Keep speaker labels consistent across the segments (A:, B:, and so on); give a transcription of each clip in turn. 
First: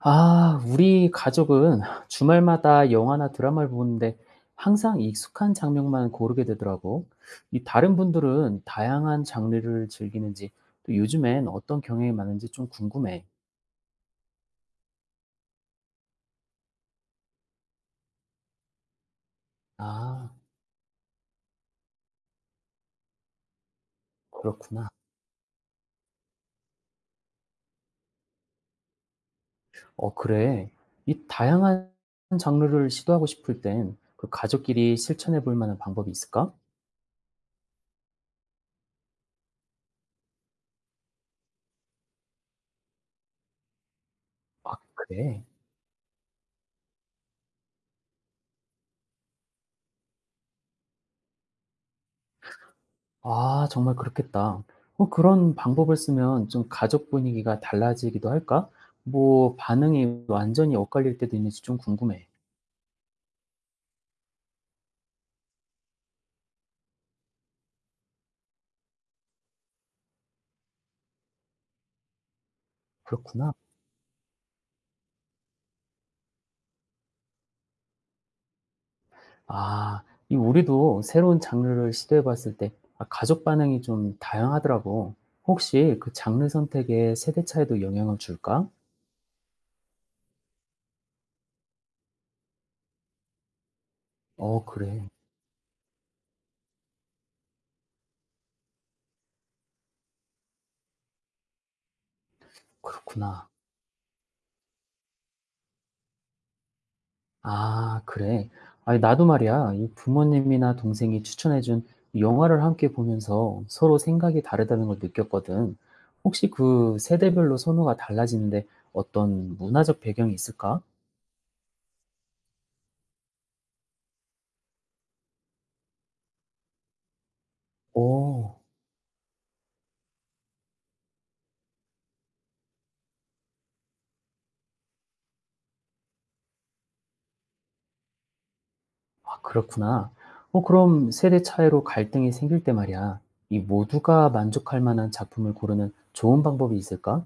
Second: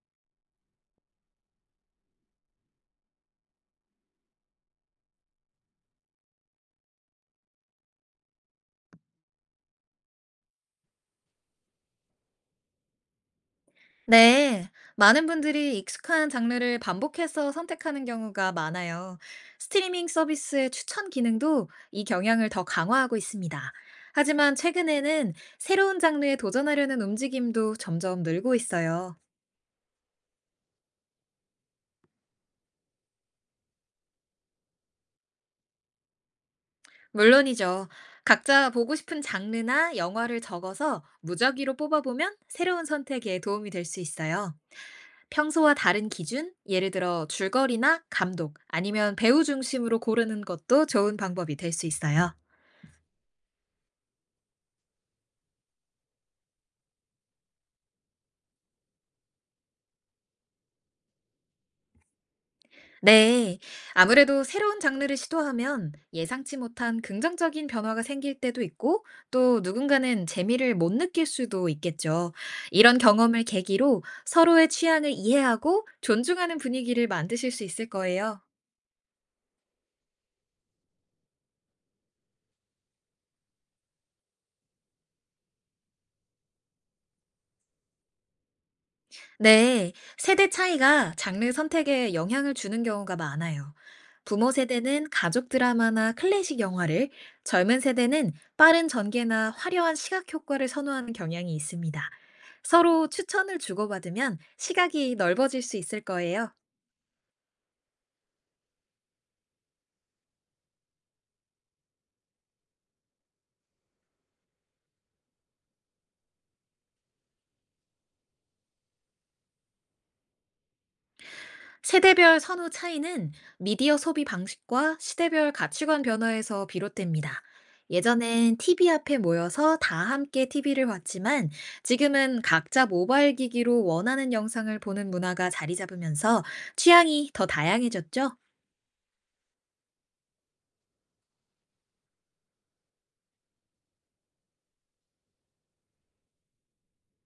A: 아, 우리 가족은 주말마다 영화나 드라마를 보는데 항상 익숙한 장면만 고르게 되더라고. 이 다른 분들은 다양한 장르를 즐기는지, 또 요즘엔 어떤 경향이 많은지 좀 궁금해.
B: 네, 많은 분들이 익숙한 장르를 반복해서 선택하는 경우가 많아요. 스트리밍
A: 아,
B: 서비스의 추천 기능도 이 경향을 더 강화하고 있습니다. 하지만
A: 그렇구나.
B: 최근에는 새로운 장르에 도전하려는 움직임도 점점 늘고 있어요.
A: 어, 그래. 이 다양한 장르를 시도하고 싶을 땐 그 가족끼리 실천해 볼 만한 방법이 있을까?
B: 물론이죠. 각자 보고 싶은 장르나 영화를 적어서 무작위로 뽑아보면 새로운 선택에 도움이 될 수 있어요.
A: 아, 그래.
B: 평소와 다른 기준, 예를 들어 줄거리나 감독, 아니면 배우 중심으로 고르는 것도 좋은 방법이 될 수 있어요.
A: 아 정말 그렇겠다. 어 그런 방법을 쓰면 좀 가족 분위기가 달라지기도 할까? 뭐 반응이 완전히 엇갈릴 때도 있는지 좀 궁금해.
B: 네. 아무래도 새로운 장르를 시도하면 예상치 못한 긍정적인 변화가 생길 때도 있고 또 누군가는 재미를 못 느낄 수도 있겠죠. 이런 경험을
A: 그렇구나.
B: 계기로 서로의 취향을 이해하고 존중하는 분위기를 만드실 수 있을 거예요.
A: 아, 이 우리도 새로운 장르를 시도해 봤을 때 아 가족 반응이 좀 다양하더라고. 혹시 그 장르 선택에 세대 차이도 영향을 줄까?
B: 네, 세대 차이가 장르 선택에 영향을 주는 경우가 많아요. 부모
A: 어 그래.
B: 세대는 가족 드라마나 클래식 영화를, 젊은 세대는 빠른 전개나 화려한 시각 효과를 선호하는 경향이 있습니다. 서로
A: 그렇구나.
B: 추천을 주고받으면 시각이 넓어질 수 있을 거예요.
A: 아 그래. 아니 나도 말이야. 이 부모님이나 동생이 추천해 준 영화를 함께 보면서 서로 생각이 다르다는 걸 느꼈거든. 혹시 그 세대별로 선호가 달라지는데 어떤 문화적 배경이 있을까?
B: 세대별 선호 차이는 미디어 소비 방식과 시대별 가치관 변화에서 비롯됩니다. 예전엔
A: 오,
B: TV 앞에 모여서 다 함께 TV를 봤지만 지금은 각자 모바일 기기로 원하는 영상을 보는 문화가 자리 잡으면서 취향이 더 다양해졌죠?
A: 아 그렇구나. 어 그럼 세대 차이로 갈등이 생길 때 말이야. 이 모두가 만족할 만한 작품을 고르는 좋은 방법이 있을까?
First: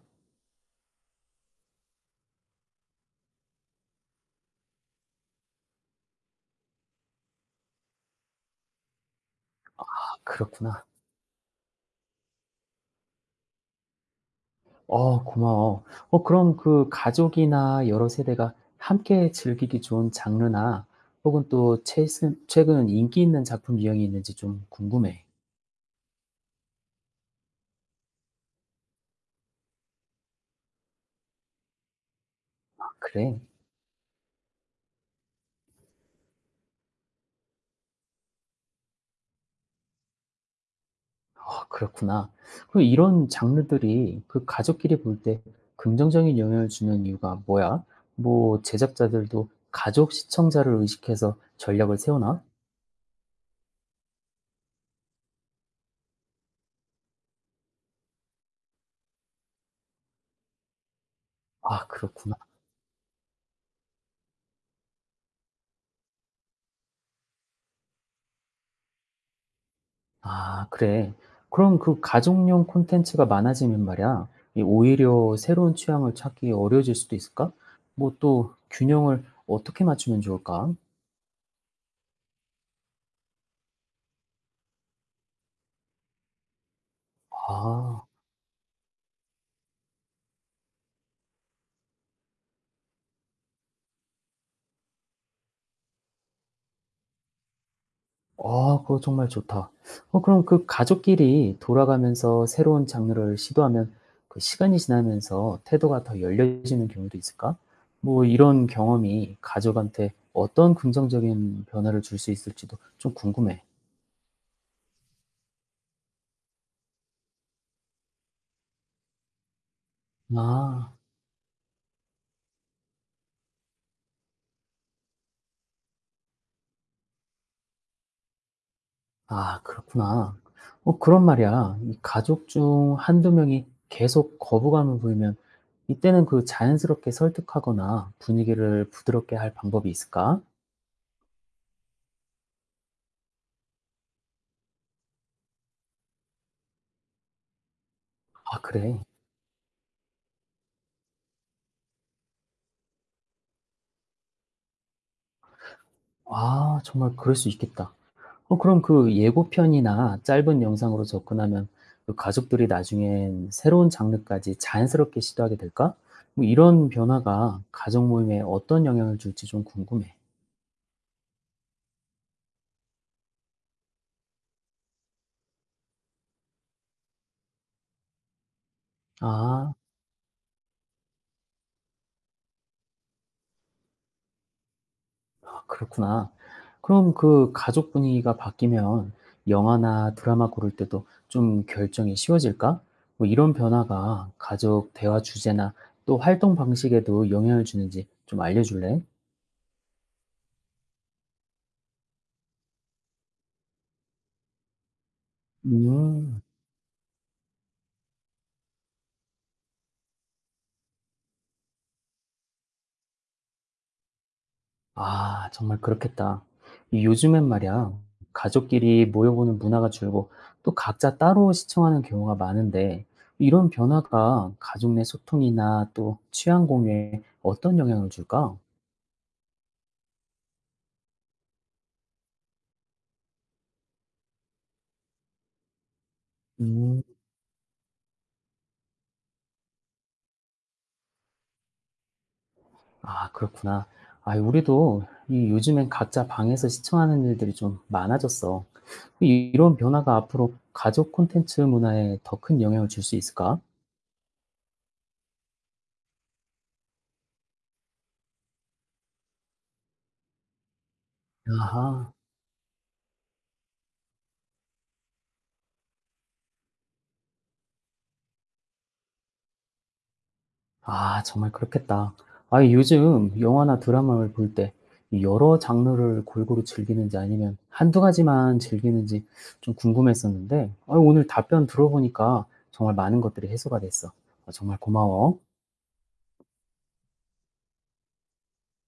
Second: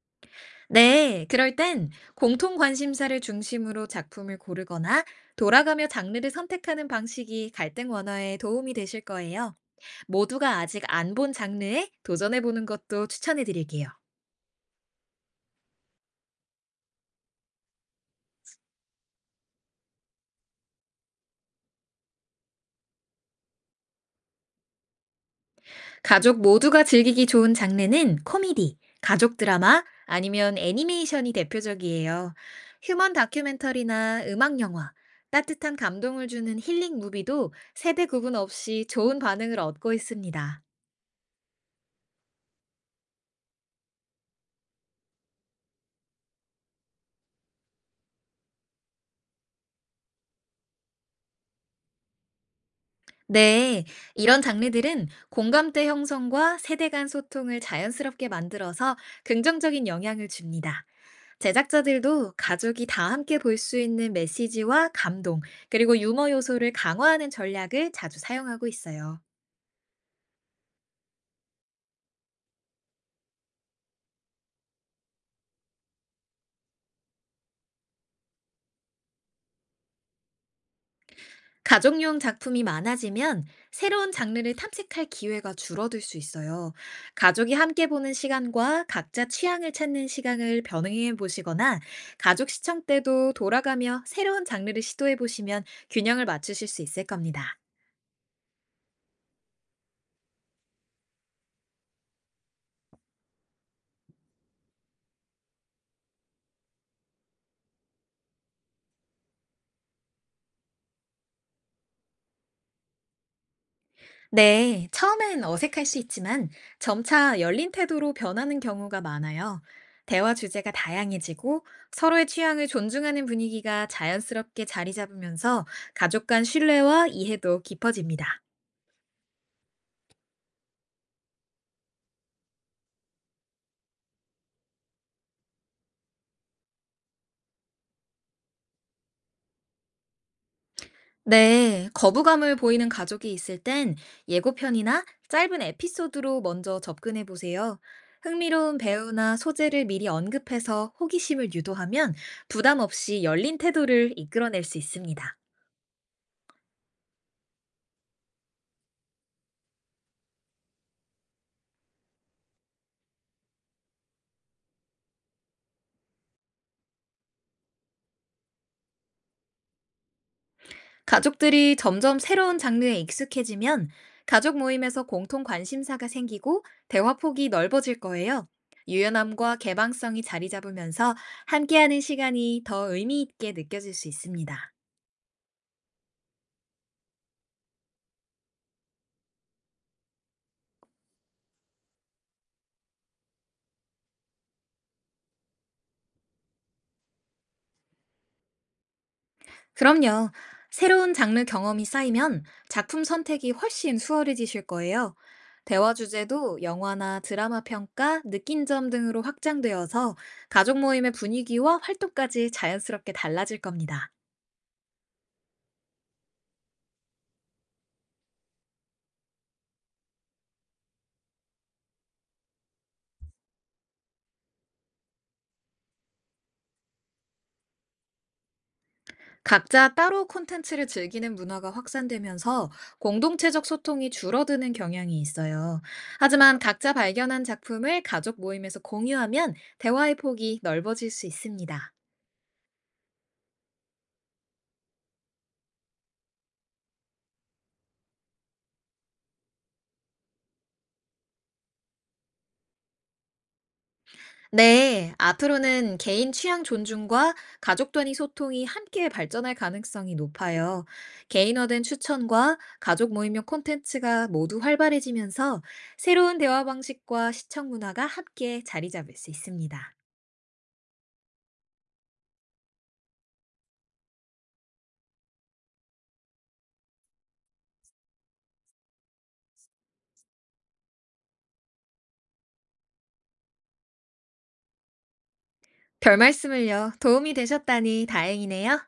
B: 네, 그럴 땐 공통 관심사를 중심으로 작품을 고르거나 돌아가며 장르를 선택하는 방식이 갈등 완화에 도움이 되실 거예요.
A: 아
B: 모두가 아직
A: 그렇구나.
B: 안 본 장르에 도전해보는 것도 추천해드릴게요.
A: 어 고마워. 어 그럼 그 가족이나 여러 세대가 함께 즐기기 좋은 장르나 혹은 또 최근 인기 있는 작품 유형이 있는지 좀 궁금해.
B: 가족 모두가 즐기기 좋은 장르는 코미디, 가족 드라마, 아니면 애니메이션이 대표적이에요.
A: 아
B: 휴먼
A: 그래?
B: 다큐멘터리나 음악 영화, 따뜻한 감동을 주는 힐링 무비도 세대 구분 없이 좋은 반응을 얻고 있습니다.
A: 아 그렇구나. 그럼 이런 장르들이 그 가족끼리 볼 때 긍정적인 영향을 주는 이유가 뭐야? 뭐 제작자들도 가족 시청자를 의식해서 전략을 세우나?
B: 네, 이런 장르들은 공감대 형성과 세대 간 소통을 자연스럽게 만들어서 긍정적인 영향을 줍니다.
A: 아
B: 제작자들도
A: 그렇구나.
B: 가족이 다 함께 볼 수 있는 메시지와 감동, 그리고 유머 요소를 강화하는 전략을 자주 사용하고 있어요.
A: 아 그래. 그럼 그 가족용 콘텐츠가 많아지면 말이야. 이 오히려 새로운 취향을 찾기 어려워질 수도 있을까? 뭐 또 균형을 어떻게 맞추면 좋을까?
B: 가족용 작품이 많아지면 새로운 장르를 탐색할 기회가 줄어들 수 있어요. 가족이 함께
A: 아.
B: 보는 시간과 각자 취향을 찾는 시간을 병행해 보시거나 가족 시청 때도 돌아가며 새로운 장르를 시도해 보시면 균형을 맞추실 수 있을 겁니다.
A: 아 그거 정말 좋다. 어 그럼 그 가족끼리 돌아가면서 새로운 장르를 시도하면 그 시간이 지나면서 태도가 더 열려지는 경우도 있을까? 뭐 이런 경험이 가족한테 어떤 긍정적인 변화를 줄 수 있을지도 좀 궁금해.
B: 네, 처음엔 어색할 수 있지만 점차 열린 태도로 변하는 경우가 많아요. 대화 주제가
A: 아.
B: 다양해지고 서로의 취향을 존중하는 분위기가 자연스럽게 자리 잡으면서 가족 간 신뢰와 이해도 깊어집니다.
A: 아 그렇구나. 어 그런 말이야 이 가족 중 한두 명이 계속 거부감을 보이면 이때는 그 자연스럽게 설득하거나 분위기를 부드럽게 할 방법이 있을까?
B: 네, 거부감을 보이는 가족이 있을 땐 예고편이나 짧은 에피소드로 먼저 접근해 보세요.
A: 아
B: 흥미로운
A: 그래.
B: 배우나 소재를 미리 언급해서 호기심을 유도하면 부담 없이 열린 태도를 이끌어낼 수 있습니다.
A: 아 정말 그럴 수 있겠다. 어 그럼 그 예고편이나 짧은 영상으로 접근하면 그 가족들이 나중엔 새로운 장르까지 자연스럽게 시도하게 될까? 뭐 이런 변화가 가족 모임에 어떤 영향을 줄지 좀 궁금해.
B: 가족들이 점점 새로운 장르에 익숙해지면 가족 모임에서 공통 관심사가 생기고 대화 폭이 넓어질 거예요. 유연함과
A: 아.
B: 개방성이 자리 잡으면서 함께하는 시간이 더 의미 있게 느껴질 수 있습니다.
A: 그렇구나. 그럼 그 가족 분위기가 바뀌면 영화나 드라마 고를 때도 좀 결정이 쉬워질까? 뭐 이런 변화가 가족 대화 주제나 또 활동 방식에도 영향을 주는지 좀 알려줄래?
B: 그럼요. 새로운 장르 경험이 쌓이면 작품 선택이 훨씬 수월해지실 거예요. 대화
A: 음,
B: 주제도 영화나 드라마 평가, 느낀 점 등으로 확장되어서 가족 모임의 분위기와 활동까지 자연스럽게 달라질 겁니다.
A: 아, 정말 그렇겠다. 이 요즘엔 말이야, 가족끼리 모여보는 문화가 줄고 또 각자 따로 시청하는 경우가 많은데 이런 변화가 가족 내 소통이나 또 취향 공유에 어떤 영향을 줄까?
B: 각자 따로 콘텐츠를 즐기는 문화가 확산되면서 공동체적 소통이 줄어드는 경향이 있어요. 하지만 각자
A: 음.
B: 발견한 작품을 가족 모임에서 공유하면 대화의 폭이 넓어질 수 있습니다.
A: 아 그렇구나. 아이 우리도 이 요즘엔 각자 방에서 시청하는 일들이 좀 많아졌어. 이런 변화가 앞으로 가족 콘텐츠 문화에 더 큰 영향을 줄 수 있을까?
B: 네, 앞으로는 개인 취향 존중과 가족 단위 소통이 함께 발전할 가능성이 높아요. 개인화된
A: 아하.
B: 추천과 가족 모임용 콘텐츠가 모두 활발해지면서 새로운 대화 방식과 시청 문화가 함께 자리 잡을 수 있습니다.
A: 아 정말 그렇겠다. 아이 요즘 영화나 드라마를 볼 때 여러 장르를 골고루 즐기는지 아니면 한두 가지만 즐기는지 좀 궁금했었는데 아 오늘 답변 들어보니까 정말 많은 것들이 해소가 됐어. 아, 정말 고마워.
B: 별말씀을요. 도움이 되셨다니 다행이네요.